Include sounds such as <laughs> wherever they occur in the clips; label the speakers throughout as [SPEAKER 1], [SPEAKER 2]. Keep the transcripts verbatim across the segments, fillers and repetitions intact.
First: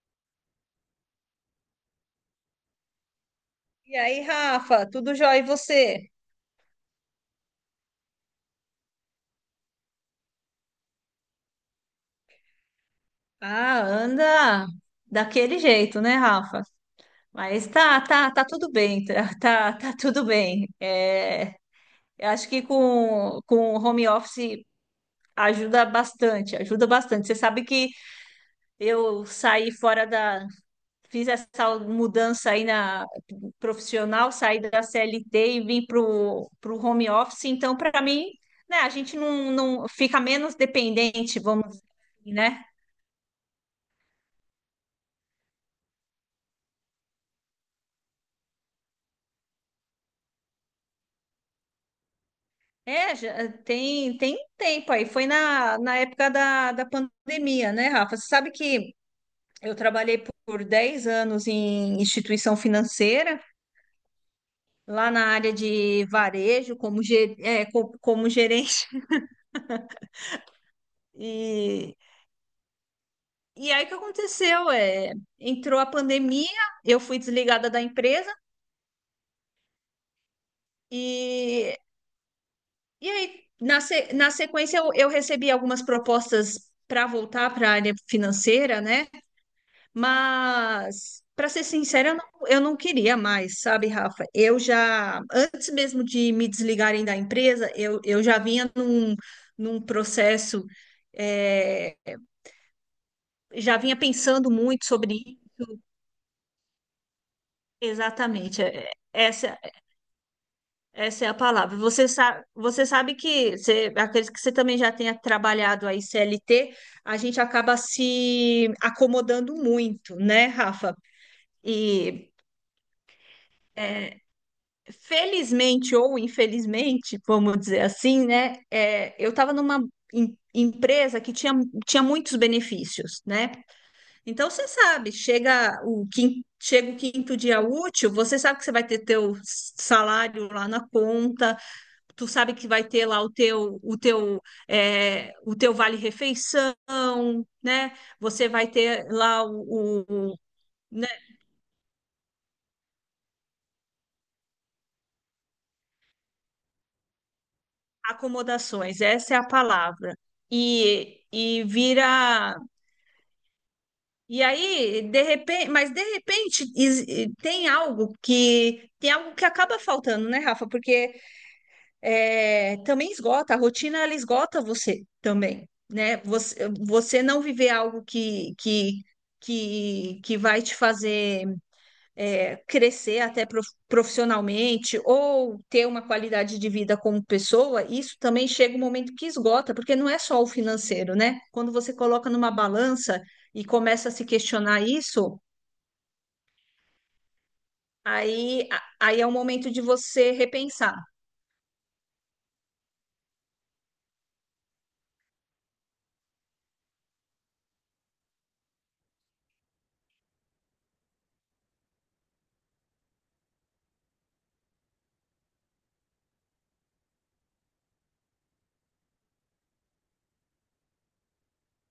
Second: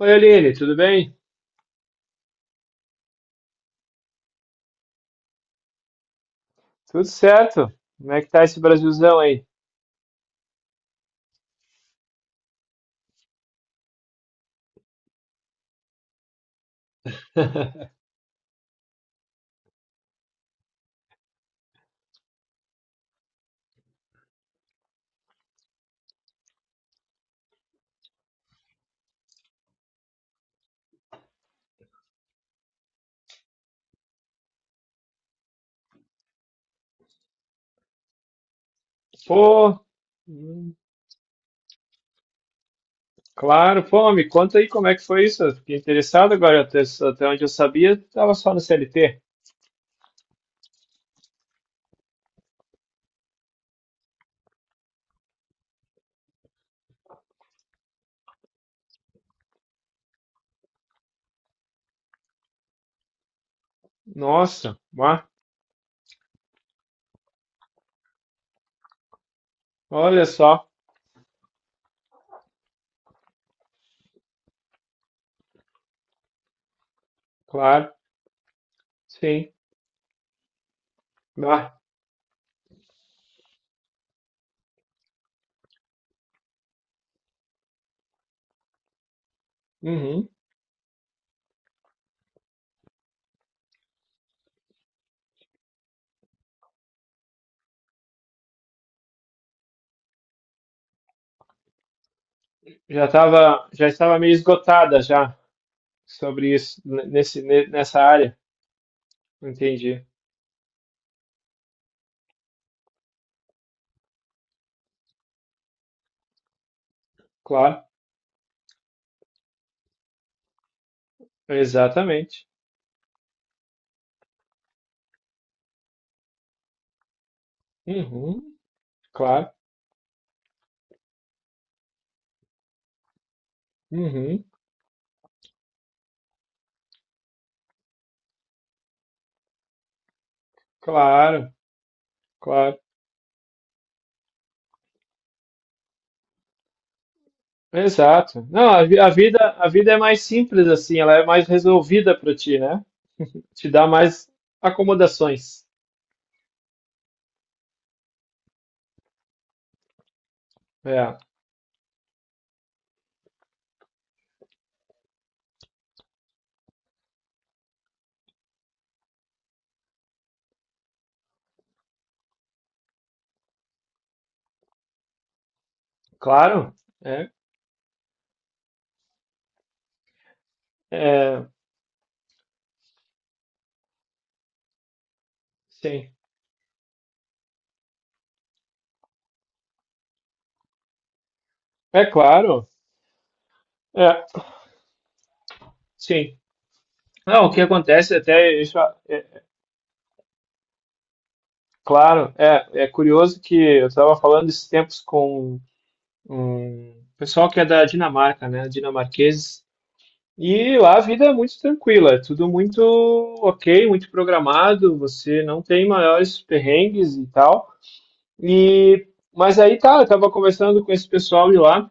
[SPEAKER 1] Oi, Aline, tudo bem?
[SPEAKER 2] E aí, Rafa, tudo jóia e você?
[SPEAKER 1] Tudo certo? Como é que tá esse Brasilzão aí?
[SPEAKER 2] Ah, anda daquele jeito, né, Rafa? Mas tá,
[SPEAKER 1] <laughs>
[SPEAKER 2] tá, tá tudo bem, tá, <laughs> tá, tá tudo bem. É, eu acho que com, com o home office ajuda bastante, ajuda bastante. Você sabe que eu saí fora da, fiz essa mudança aí na profissional, saí da C L T e vim pro, pro home office, então para mim, né, a gente não,
[SPEAKER 1] Pô,
[SPEAKER 2] não fica menos
[SPEAKER 1] hum,
[SPEAKER 2] dependente, vamos dizer, assim, né?
[SPEAKER 1] claro, pô, me conta aí como é que foi isso. Eu fiquei interessado agora, até, até onde eu sabia, estava só no C L T.
[SPEAKER 2] É, já eh, tem, tem um tempo aí. Foi na, na época da, da pandemia, né, Rafa? Você sabe que eu trabalhei por dez anos em instituição financeira,
[SPEAKER 1] Nossa,
[SPEAKER 2] lá
[SPEAKER 1] bah,
[SPEAKER 2] na área de varejo, como, ge- é, co- como gerente. <laughs>
[SPEAKER 1] olha só,
[SPEAKER 2] E, e aí o que aconteceu? É, entrou a pandemia, eu fui desligada da
[SPEAKER 1] claro,
[SPEAKER 2] empresa,
[SPEAKER 1] sim, bah,
[SPEAKER 2] e, e aí, na, se- na sequência, eu, eu recebi algumas propostas para voltar para a área financeira, né?
[SPEAKER 1] uhum.
[SPEAKER 2] Mas, para ser sincera, eu não, eu não queria mais, sabe, Rafa? Eu já, antes mesmo de me desligarem da empresa, eu, eu já vinha num, num processo, é,
[SPEAKER 1] Já tava,
[SPEAKER 2] já
[SPEAKER 1] já
[SPEAKER 2] vinha
[SPEAKER 1] estava meio
[SPEAKER 2] pensando muito
[SPEAKER 1] esgotada já
[SPEAKER 2] sobre.
[SPEAKER 1] sobre isso, n- nesse, ne- nessa área,
[SPEAKER 2] Exatamente, é- essa,
[SPEAKER 1] entendi,
[SPEAKER 2] essa é a palavra. Você sabe, você sabe que, você, acredito que você também já tenha trabalhado aí C L T, a gente acaba
[SPEAKER 1] claro,
[SPEAKER 2] se acomodando muito, né, Rafa? E
[SPEAKER 1] exatamente,
[SPEAKER 2] felizmente ou infelizmente, vamos dizer assim, né?
[SPEAKER 1] uhum,
[SPEAKER 2] é, eu
[SPEAKER 1] claro,
[SPEAKER 2] estava numa em- empresa que tinha, tinha muitos benefícios, né?
[SPEAKER 1] uhum,
[SPEAKER 2] Então você sabe, chega o quinto, chega o quinto dia útil, você sabe que você vai ter teu salário lá na
[SPEAKER 1] claro,
[SPEAKER 2] conta, tu sabe que
[SPEAKER 1] claro.
[SPEAKER 2] vai ter lá o teu o teu é, o teu vale refeição, né?
[SPEAKER 1] Exato.
[SPEAKER 2] Você vai
[SPEAKER 1] Não, a, vi-
[SPEAKER 2] ter
[SPEAKER 1] a vida,
[SPEAKER 2] lá
[SPEAKER 1] a vida é
[SPEAKER 2] o,
[SPEAKER 1] mais
[SPEAKER 2] o-
[SPEAKER 1] simples assim,
[SPEAKER 2] Né,
[SPEAKER 1] ela é mais resolvida para ti, né? Te dá mais acomodações.
[SPEAKER 2] acomodações, essa é a palavra.
[SPEAKER 1] É,
[SPEAKER 2] E, e vira. E aí, de repente, mas de repente is- e tem algo que tem algo que acaba faltando, né, Rafa? Porque é, também esgota, a rotina ela esgota você também, né? Você,
[SPEAKER 1] claro.
[SPEAKER 2] você
[SPEAKER 1] É,
[SPEAKER 2] não viver algo que, que, que, que vai te fazer
[SPEAKER 1] é,
[SPEAKER 2] é, crescer até profissionalmente ou ter uma
[SPEAKER 1] sim.
[SPEAKER 2] qualidade de vida como pessoa. Isso também chega um momento que esgota, porque não é só o financeiro, né? Quando você
[SPEAKER 1] É
[SPEAKER 2] coloca numa
[SPEAKER 1] claro.
[SPEAKER 2] balança e começa
[SPEAKER 1] É,
[SPEAKER 2] a se questionar isso,
[SPEAKER 1] sim. Não, o que acontece até
[SPEAKER 2] aí,
[SPEAKER 1] isso,
[SPEAKER 2] a- aí é o momento de você repensar.
[SPEAKER 1] claro, é, é curioso que eu estava falando esses tempos com um pessoal que é da Dinamarca, né? Dinamarqueses. E lá a vida é muito tranquila, é tudo muito ok, muito programado, você não tem maiores perrengues e tal. E mas aí tá, eu tava conversando com esse pessoal de lá,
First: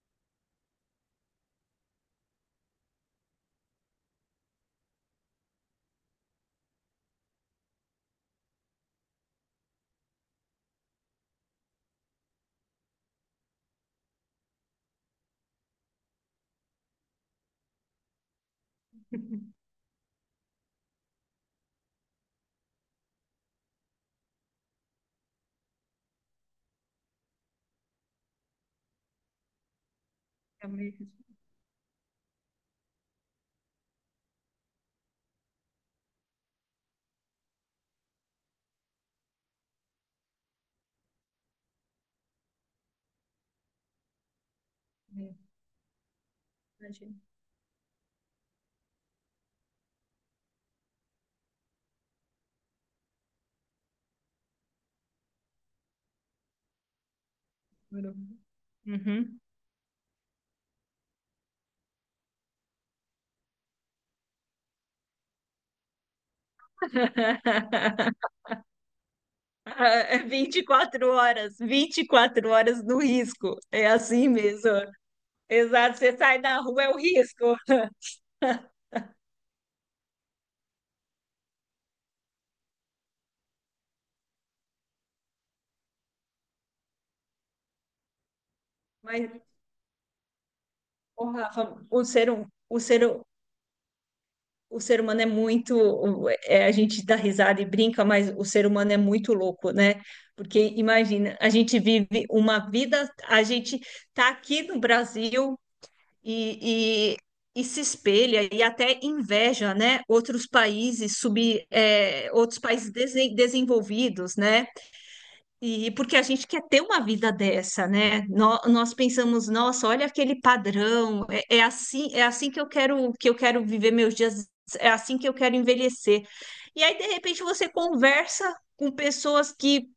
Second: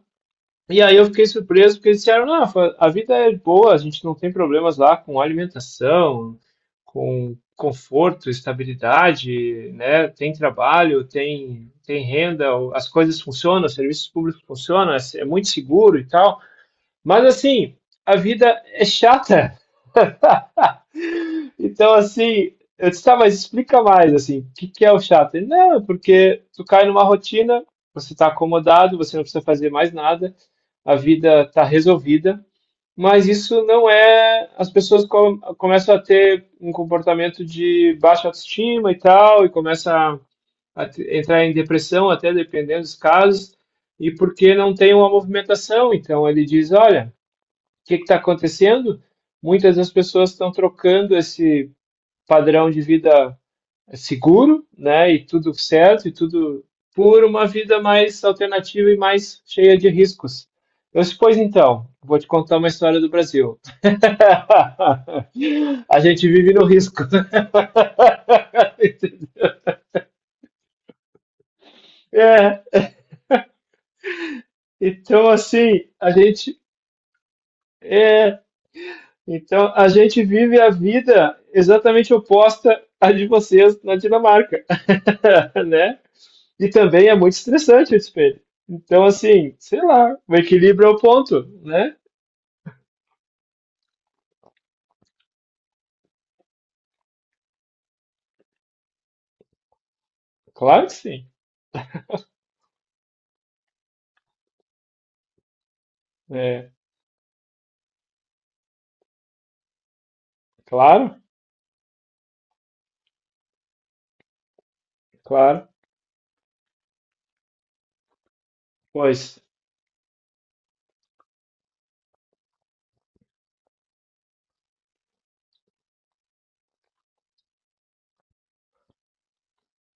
[SPEAKER 1] e aí eu fiquei surpreso porque eles disseram: "Não, Rafa, a vida é boa, a gente não tem problemas lá com alimentação, com conforto, estabilidade, né? Tem trabalho, tem tem renda, o- as coisas funcionam, os serviços públicos funcionam, é é muito seguro e tal". Mas assim, a vida é chata.
[SPEAKER 2] <laughs>
[SPEAKER 1] Então, assim, eu disse, tá, mas explica mais, assim, o que que é o chato? Ele, não, é porque tu cai numa rotina, você tá acomodado, você não precisa fazer mais nada,
[SPEAKER 2] É meio
[SPEAKER 1] a
[SPEAKER 2] que isso
[SPEAKER 1] vida tá resolvida, mas isso não é. As pessoas com- começam a ter um comportamento de baixa autoestima e tal, e começam a, a te- entrar em depressão, até dependendo dos casos, e porque não tem uma
[SPEAKER 2] mesmo.
[SPEAKER 1] movimentação. Então, ele diz: olha,
[SPEAKER 2] Imagina.
[SPEAKER 1] o que que tá acontecendo? Muitas das pessoas estão trocando esse padrão de vida seguro, né? E tudo certo, e tudo por uma vida
[SPEAKER 2] Demorou.
[SPEAKER 1] mais alternativa e
[SPEAKER 2] Uhum.
[SPEAKER 1] mais cheia de riscos. Eu pois então, vou te contar uma história do Brasil. <laughs> A gente vive no risco.
[SPEAKER 2] <laughs>
[SPEAKER 1] <laughs>
[SPEAKER 2] vinte e quatro horas, vinte e quatro
[SPEAKER 1] é,
[SPEAKER 2] horas no risco. É assim mesmo.
[SPEAKER 1] então assim,
[SPEAKER 2] Exato,
[SPEAKER 1] a
[SPEAKER 2] você sai da
[SPEAKER 1] gente
[SPEAKER 2] rua, é o risco.
[SPEAKER 1] é, então a gente vive a vida exatamente oposta à de vocês na Dinamarca, <laughs> né? E também é muito estressante o espelho. Então,
[SPEAKER 2] Mas,
[SPEAKER 1] assim, sei lá, o equilíbrio é o
[SPEAKER 2] ô,
[SPEAKER 1] ponto,
[SPEAKER 2] Rafa,
[SPEAKER 1] né?
[SPEAKER 2] o ser, hum- o ser, hu- o ser humano é muito. o- é, a gente dá risada e brinca, mas o ser humano é muito louco, né? Porque
[SPEAKER 1] Claro que sim.
[SPEAKER 2] imagina, a gente vive uma vida, a gente tá aqui no Brasil
[SPEAKER 1] É,
[SPEAKER 2] e, e, e se espelha e até inveja, né? Outros
[SPEAKER 1] claro,
[SPEAKER 2] países sub, é, outros países desen- desenvolvidos, né?
[SPEAKER 1] claro.
[SPEAKER 2] E porque a gente quer ter uma vida dessa, né? Nó- Nós,
[SPEAKER 1] Pois,
[SPEAKER 2] pensamos, nossa, olha aquele padrão, é, é assim, é assim que eu quero que eu quero viver meus dias, é assim que eu quero envelhecer. E aí, de repente, você conversa com pessoas que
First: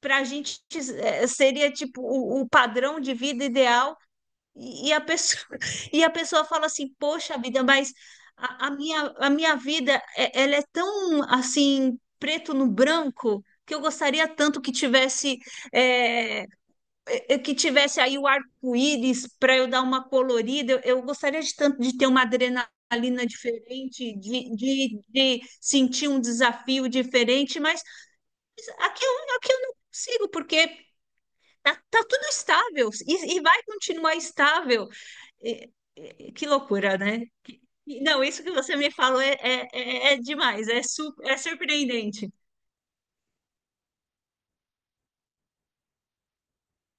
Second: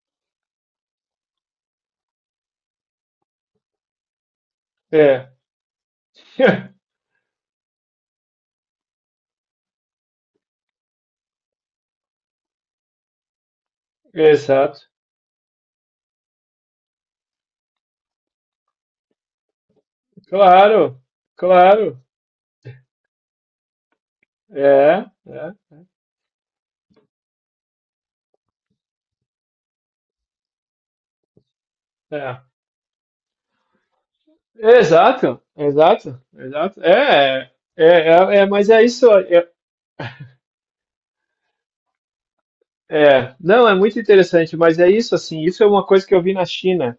[SPEAKER 2] para a gente é, seria tipo o, o padrão de vida ideal e, e a
[SPEAKER 1] é.
[SPEAKER 2] pessoa, <laughs> e a pessoa fala
[SPEAKER 1] <laughs>
[SPEAKER 2] assim, poxa vida, mas a, a minha, a minha vida, é- ela é tão assim, preto no branco, que eu gostaria tanto que
[SPEAKER 1] Exato.
[SPEAKER 2] tivesse, é, é, é, que tivesse aí o arco-íris para eu dar uma colorida. Eu,
[SPEAKER 1] Claro,
[SPEAKER 2] eu gostaria de tanto de
[SPEAKER 1] claro.
[SPEAKER 2] ter uma adrenalina diferente, de, de,
[SPEAKER 1] É,
[SPEAKER 2] de
[SPEAKER 1] é,
[SPEAKER 2] sentir um desafio diferente, mas aqui eu, aqui eu não consigo, porque tá, tá tudo
[SPEAKER 1] é.
[SPEAKER 2] estável e e vai continuar estável.
[SPEAKER 1] Exato,
[SPEAKER 2] E-
[SPEAKER 1] exato,
[SPEAKER 2] e- Que
[SPEAKER 1] exato.
[SPEAKER 2] loucura, né?
[SPEAKER 1] É, é,
[SPEAKER 2] E,
[SPEAKER 1] é,
[SPEAKER 2] não,
[SPEAKER 1] é,
[SPEAKER 2] isso
[SPEAKER 1] é,
[SPEAKER 2] que
[SPEAKER 1] mas
[SPEAKER 2] você
[SPEAKER 1] é
[SPEAKER 2] me
[SPEAKER 1] isso.
[SPEAKER 2] falou é,
[SPEAKER 1] É,
[SPEAKER 2] é, é- é demais, é, su- é surpreendente.
[SPEAKER 1] é. Não, é muito interessante, mas é isso, assim. Isso é uma coisa que eu vi na China.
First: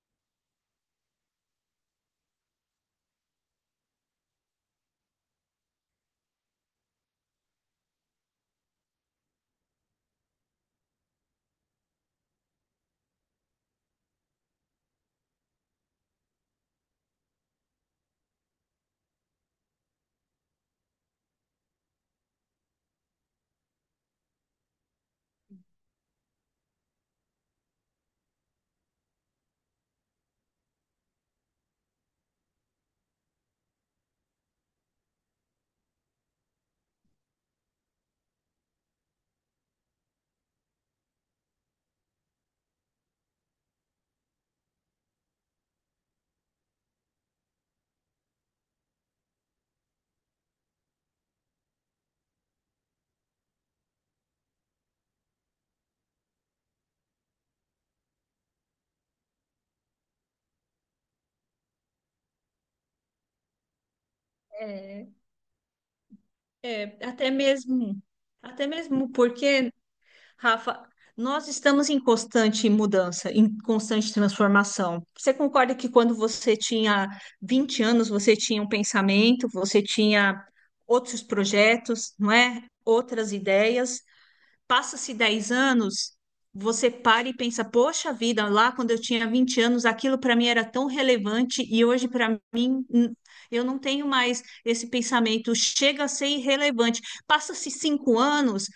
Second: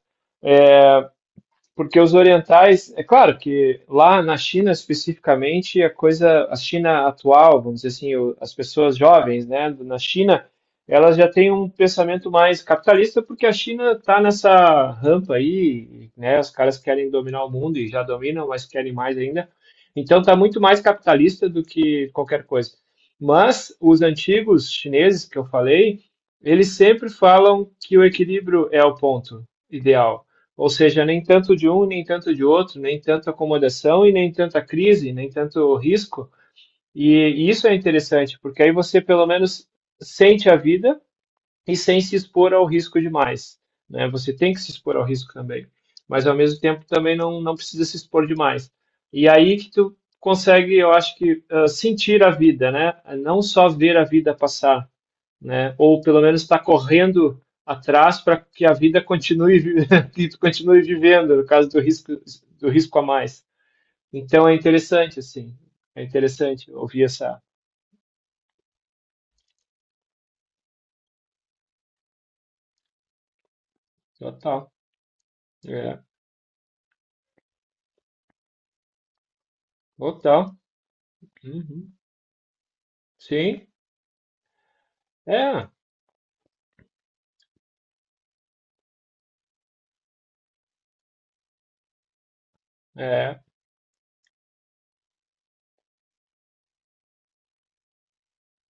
[SPEAKER 1] Porque os orientais, é claro que lá na China especificamente, a coisa, a China atual, vamos dizer assim, o- as pessoas jovens, né, na China, elas já têm um pensamento mais capitalista, porque a China está nessa rampa aí, né, os caras querem dominar o mundo e já dominam, mas querem mais ainda. Então está muito mais capitalista do que qualquer coisa. Mas os antigos chineses que eu falei, eles sempre falam que o equilíbrio é o ponto ideal. Ou seja, nem tanto de um, nem tanto de outro, nem tanto acomodação e nem tanta crise, nem tanto risco. E, e isso é interessante, porque aí você pelo menos sente a vida e sem se expor ao risco demais. Né? Você tem que se expor ao risco também, mas ao mesmo tempo também não, não precisa se expor demais. E aí que tu consegue, eu acho que, uh, sentir a vida, né? Não só ver a vida passar, né? Ou pelo menos está correndo atrás para que a vida continue <laughs> que tu continue vivendo, no caso do risco do risco a mais. Então é
[SPEAKER 2] É,
[SPEAKER 1] interessante assim, é interessante
[SPEAKER 2] é,
[SPEAKER 1] ouvir
[SPEAKER 2] até
[SPEAKER 1] essa
[SPEAKER 2] mesmo, até mesmo porque, Rafa, nós estamos em constante mudança, em constante
[SPEAKER 1] total,
[SPEAKER 2] transformação. Você concorda que
[SPEAKER 1] é,
[SPEAKER 2] quando você tinha vinte anos, você tinha um pensamento, você tinha
[SPEAKER 1] total,
[SPEAKER 2] outros
[SPEAKER 1] uhum.
[SPEAKER 2] projetos, não é? Outras
[SPEAKER 1] Sim,
[SPEAKER 2] ideias. Passa-se dez
[SPEAKER 1] é,
[SPEAKER 2] anos, você para e pensa, poxa vida, lá quando eu tinha vinte anos, aquilo para mim era tão relevante e hoje para mim, hum,
[SPEAKER 1] é,
[SPEAKER 2] eu não tenho mais esse pensamento, chega a ser irrelevante. Passa-se cinco anos,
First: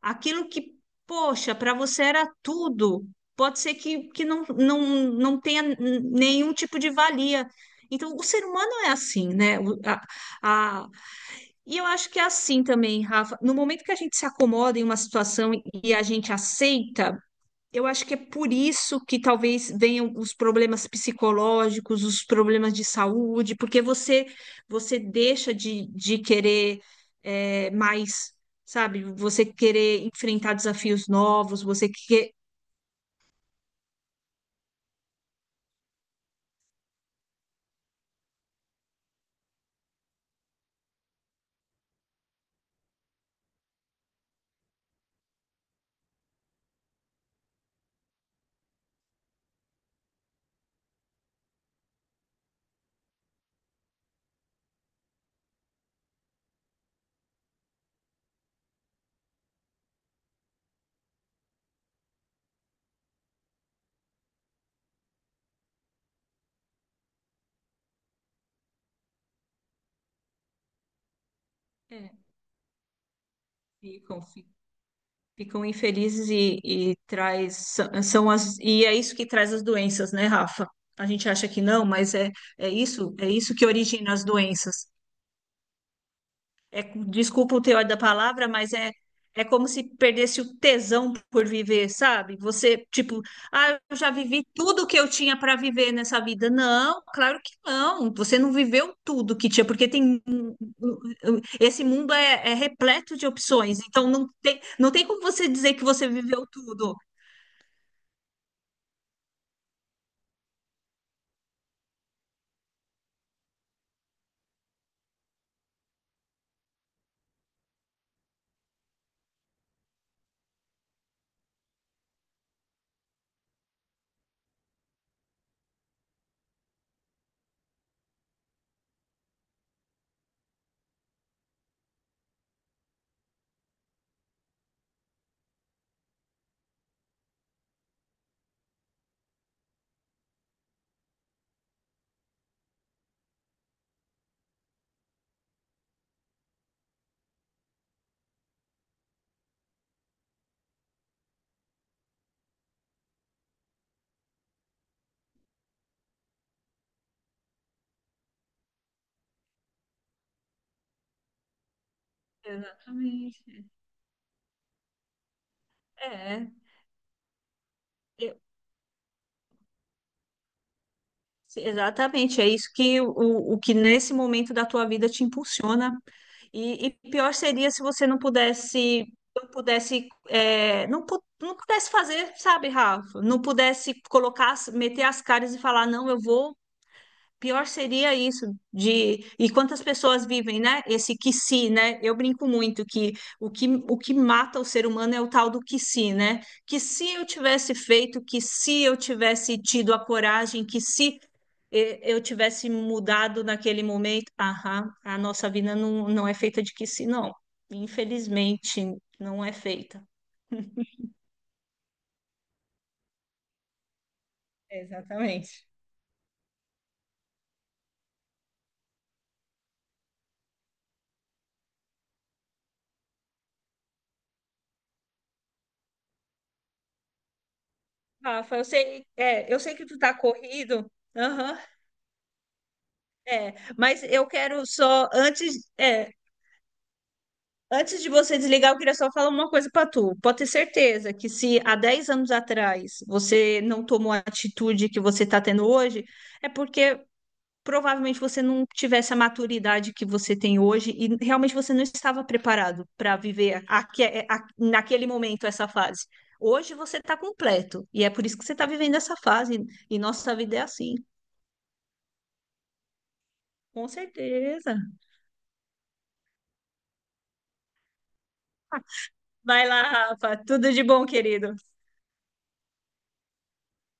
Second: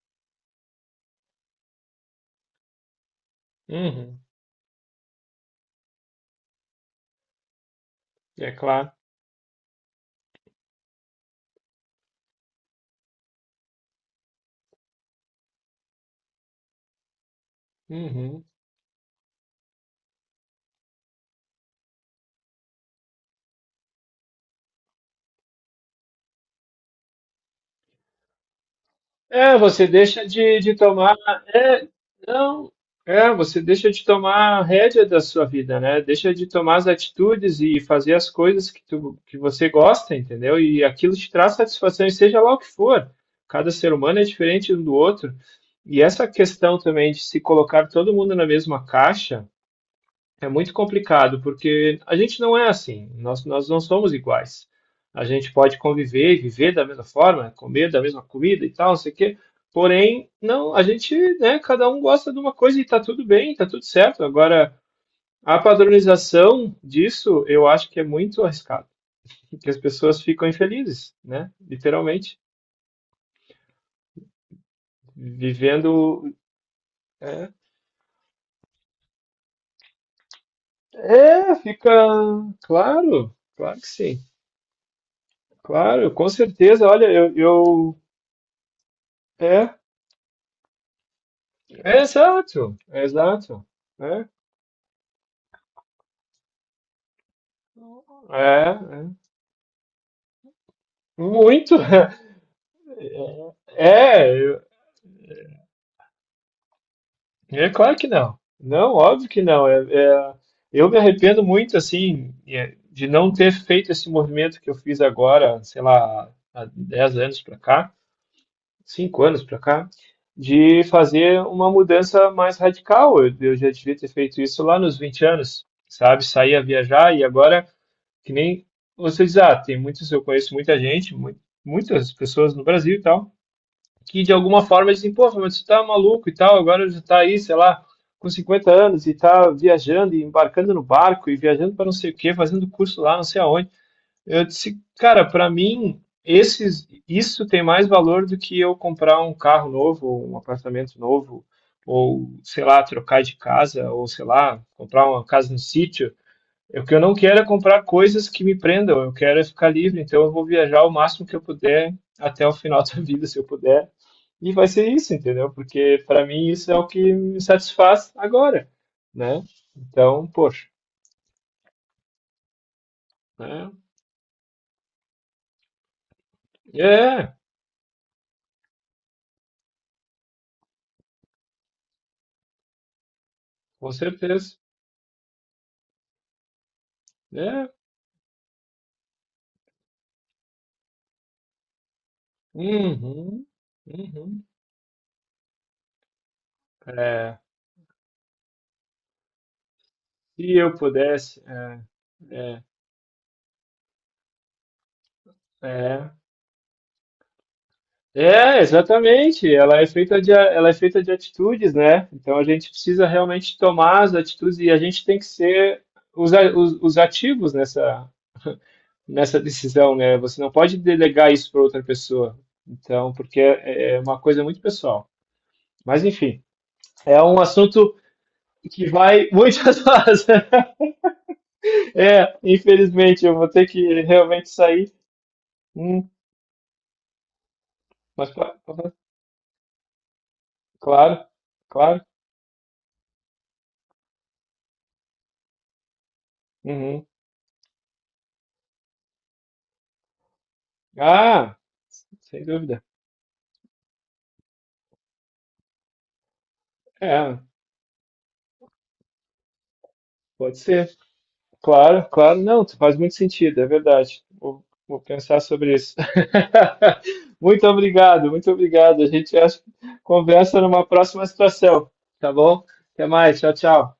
[SPEAKER 2] aquilo que, poxa, para você era tudo, pode ser que,
[SPEAKER 1] uhum.
[SPEAKER 2] que não, não, não tenha, hum, nenhum tipo de valia. Então, o ser
[SPEAKER 1] É
[SPEAKER 2] humano é
[SPEAKER 1] claro,
[SPEAKER 2] assim, né? O- A, a, e eu acho que é assim também, Rafa. No momento que a gente se acomoda em uma situação e a gente aceita, eu acho que é
[SPEAKER 1] uhum.
[SPEAKER 2] por isso que talvez venham os problemas psicológicos, os problemas de saúde, porque você você deixa de, de querer é, mais, sabe? Você
[SPEAKER 1] É, você
[SPEAKER 2] querer
[SPEAKER 1] deixa
[SPEAKER 2] enfrentar
[SPEAKER 1] de, de
[SPEAKER 2] desafios
[SPEAKER 1] tomar.
[SPEAKER 2] novos,
[SPEAKER 1] É,
[SPEAKER 2] você quer.
[SPEAKER 1] não. É, você deixa de tomar a rédea da sua vida, né? Deixa de tomar as atitudes e fazer as coisas que, tu, que você gosta, entendeu? E aquilo te traz satisfação, e seja lá o que for. Cada ser humano é diferente um do outro. E essa questão também de se colocar todo mundo na mesma caixa. É muito complicado, porque a gente não é assim, nós, nós não somos iguais. A gente pode conviver e viver da mesma forma, comer da mesma comida e tal, não sei o quê. Porém, não, a gente, né, cada um gosta de uma coisa e tá tudo bem, tá tudo certo. Agora, a padronização disso, eu acho que é muito arriscado, porque as pessoas ficam infelizes, né?
[SPEAKER 2] É,
[SPEAKER 1] Literalmente,
[SPEAKER 2] ficam, ficam. Ficam
[SPEAKER 1] vivendo,
[SPEAKER 2] infelizes e, e
[SPEAKER 1] é,
[SPEAKER 2] traz são são as e é isso que traz as doenças, né, Rafa? A gente acha
[SPEAKER 1] é,
[SPEAKER 2] que não,
[SPEAKER 1] fica,
[SPEAKER 2] mas é, é isso, é
[SPEAKER 1] claro,
[SPEAKER 2] isso que
[SPEAKER 1] claro que
[SPEAKER 2] origina
[SPEAKER 1] sim.
[SPEAKER 2] as doenças.
[SPEAKER 1] Claro, com
[SPEAKER 2] É,
[SPEAKER 1] certeza. Olha, eu,
[SPEAKER 2] desculpa o teor
[SPEAKER 1] eu
[SPEAKER 2] da palavra, mas é é como
[SPEAKER 1] é,
[SPEAKER 2] se perdesse o tesão por viver, sabe?
[SPEAKER 1] Exato,
[SPEAKER 2] Você, tipo,
[SPEAKER 1] exato.
[SPEAKER 2] ah, eu já
[SPEAKER 1] É,
[SPEAKER 2] vivi tudo que eu tinha para viver nessa vida. Não, claro que não. Você não
[SPEAKER 1] é,
[SPEAKER 2] viveu
[SPEAKER 1] é.
[SPEAKER 2] tudo que tinha, porque tem
[SPEAKER 1] Muito.
[SPEAKER 2] esse
[SPEAKER 1] <laughs>
[SPEAKER 2] mundo é, é repleto de opções. Então
[SPEAKER 1] É,
[SPEAKER 2] não
[SPEAKER 1] eu-
[SPEAKER 2] tem, não tem como você dizer que você viveu tudo.
[SPEAKER 1] é claro que não. Não, óbvio que não. É, é, eu me arrependo muito, assim, é, de não ter feito esse movimento que eu fiz agora, sei lá, há dez anos para cá, cinco anos para cá, de fazer uma mudança mais radical. Eu, eu já devia ter feito isso lá nos vinte anos, sabe? Sair a viajar e agora. Que nem vocês, ah, tem muitos, eu conheço muita gente, mu- muitas pessoas no Brasil e tal, que de alguma forma dizem, pô, mas você tá maluco e tal, agora já tá aí, sei lá, com cinquenta anos e tá viajando e embarcando no barco e viajando para não sei o quê, fazendo curso lá, não sei aonde. Eu disse, cara, para mim, esses, isso tem mais valor do que eu comprar um carro novo, ou um apartamento novo, ou, sei lá, trocar de casa, ou, sei lá, comprar uma casa no sítio, o que eu não quero é comprar coisas que me prendam, eu quero é ficar livre, então eu vou viajar o máximo que eu puder até o final <laughs> da vida, se eu
[SPEAKER 2] Exatamente.
[SPEAKER 1] puder. E vai ser isso, entendeu? Porque para
[SPEAKER 2] É,
[SPEAKER 1] mim isso é o que me satisfaz
[SPEAKER 2] eu-
[SPEAKER 1] agora, né? Então, poxa,
[SPEAKER 2] exatamente. É isso que o, o
[SPEAKER 1] né?
[SPEAKER 2] que nesse momento da tua vida te impulsiona. E, e
[SPEAKER 1] É,
[SPEAKER 2] pior seria se você não pudesse, não pudesse, é, não, pu- não pudesse fazer, sabe, Rafa? Não
[SPEAKER 1] com
[SPEAKER 2] pudesse colocar,
[SPEAKER 1] certeza.
[SPEAKER 2] as- meter as caras e falar, não, eu vou. Pior
[SPEAKER 1] É.
[SPEAKER 2] seria isso, de e quantas pessoas vivem, né? Esse que se, né? Eu brinco muito que
[SPEAKER 1] Uhum,
[SPEAKER 2] o que o que
[SPEAKER 1] uhum.
[SPEAKER 2] mata o ser humano é o tal do que se, né? Que se eu
[SPEAKER 1] É,
[SPEAKER 2] tivesse feito, que se eu tivesse tido a
[SPEAKER 1] se
[SPEAKER 2] coragem,
[SPEAKER 1] eu
[SPEAKER 2] que se,
[SPEAKER 1] pudesse, é,
[SPEAKER 2] eh, eu
[SPEAKER 1] é,
[SPEAKER 2] tivesse mudado naquele momento, aham, a nossa vida não,
[SPEAKER 1] é.
[SPEAKER 2] não é feita de que se, não.
[SPEAKER 1] É,
[SPEAKER 2] Infelizmente, não
[SPEAKER 1] exatamente.
[SPEAKER 2] é
[SPEAKER 1] Ela é
[SPEAKER 2] feita.
[SPEAKER 1] feita de, a- ela é feita de atitudes, né? Então a gente precisa realmente tomar as atitudes e a gente tem que
[SPEAKER 2] Exatamente.
[SPEAKER 1] ser os, a- os, os ativos nessa, nessa decisão, né? Você não pode delegar isso para outra pessoa. Então, porque é é uma coisa muito pessoal. Mas enfim, é um assunto
[SPEAKER 2] Rafa, eu
[SPEAKER 1] que
[SPEAKER 2] sei,
[SPEAKER 1] vai
[SPEAKER 2] é, eu sei
[SPEAKER 1] muitas <laughs>
[SPEAKER 2] que tu tá
[SPEAKER 1] horas.
[SPEAKER 2] corrido. Aham.
[SPEAKER 1] É, infelizmente, eu vou
[SPEAKER 2] É,
[SPEAKER 1] ter que
[SPEAKER 2] mas eu
[SPEAKER 1] realmente
[SPEAKER 2] quero
[SPEAKER 1] sair.
[SPEAKER 2] só, antes,
[SPEAKER 1] Hum,
[SPEAKER 2] é, antes de
[SPEAKER 1] mas
[SPEAKER 2] você
[SPEAKER 1] cla-
[SPEAKER 2] desligar, eu queria só falar uma coisa para tu. Pode ter certeza
[SPEAKER 1] claro,
[SPEAKER 2] que se há
[SPEAKER 1] claro.
[SPEAKER 2] dez anos atrás você não tomou a atitude que você está tendo hoje, é porque
[SPEAKER 1] Uhum.
[SPEAKER 2] provavelmente você não tivesse a maturidade que você tem hoje e realmente
[SPEAKER 1] Ah,
[SPEAKER 2] você não estava
[SPEAKER 1] sem dúvida.
[SPEAKER 2] preparado para viver aque- é, a- naquele momento essa fase. Hoje você está
[SPEAKER 1] É.
[SPEAKER 2] completo e é por isso que você está vivendo essa fase e nossa vida
[SPEAKER 1] Pode
[SPEAKER 2] é
[SPEAKER 1] ser.
[SPEAKER 2] assim.
[SPEAKER 1] Claro, claro. Não, faz muito sentido, é
[SPEAKER 2] Com
[SPEAKER 1] verdade. Vou,
[SPEAKER 2] certeza.
[SPEAKER 1] vou pensar sobre isso. <laughs> Muito obrigado, muito obrigado. A gente acha-
[SPEAKER 2] Vai lá, Rafa.
[SPEAKER 1] conversa
[SPEAKER 2] Tudo de
[SPEAKER 1] numa
[SPEAKER 2] bom,
[SPEAKER 1] próxima
[SPEAKER 2] querido.
[SPEAKER 1] situação, tá bom? Até mais, tchau, tchau.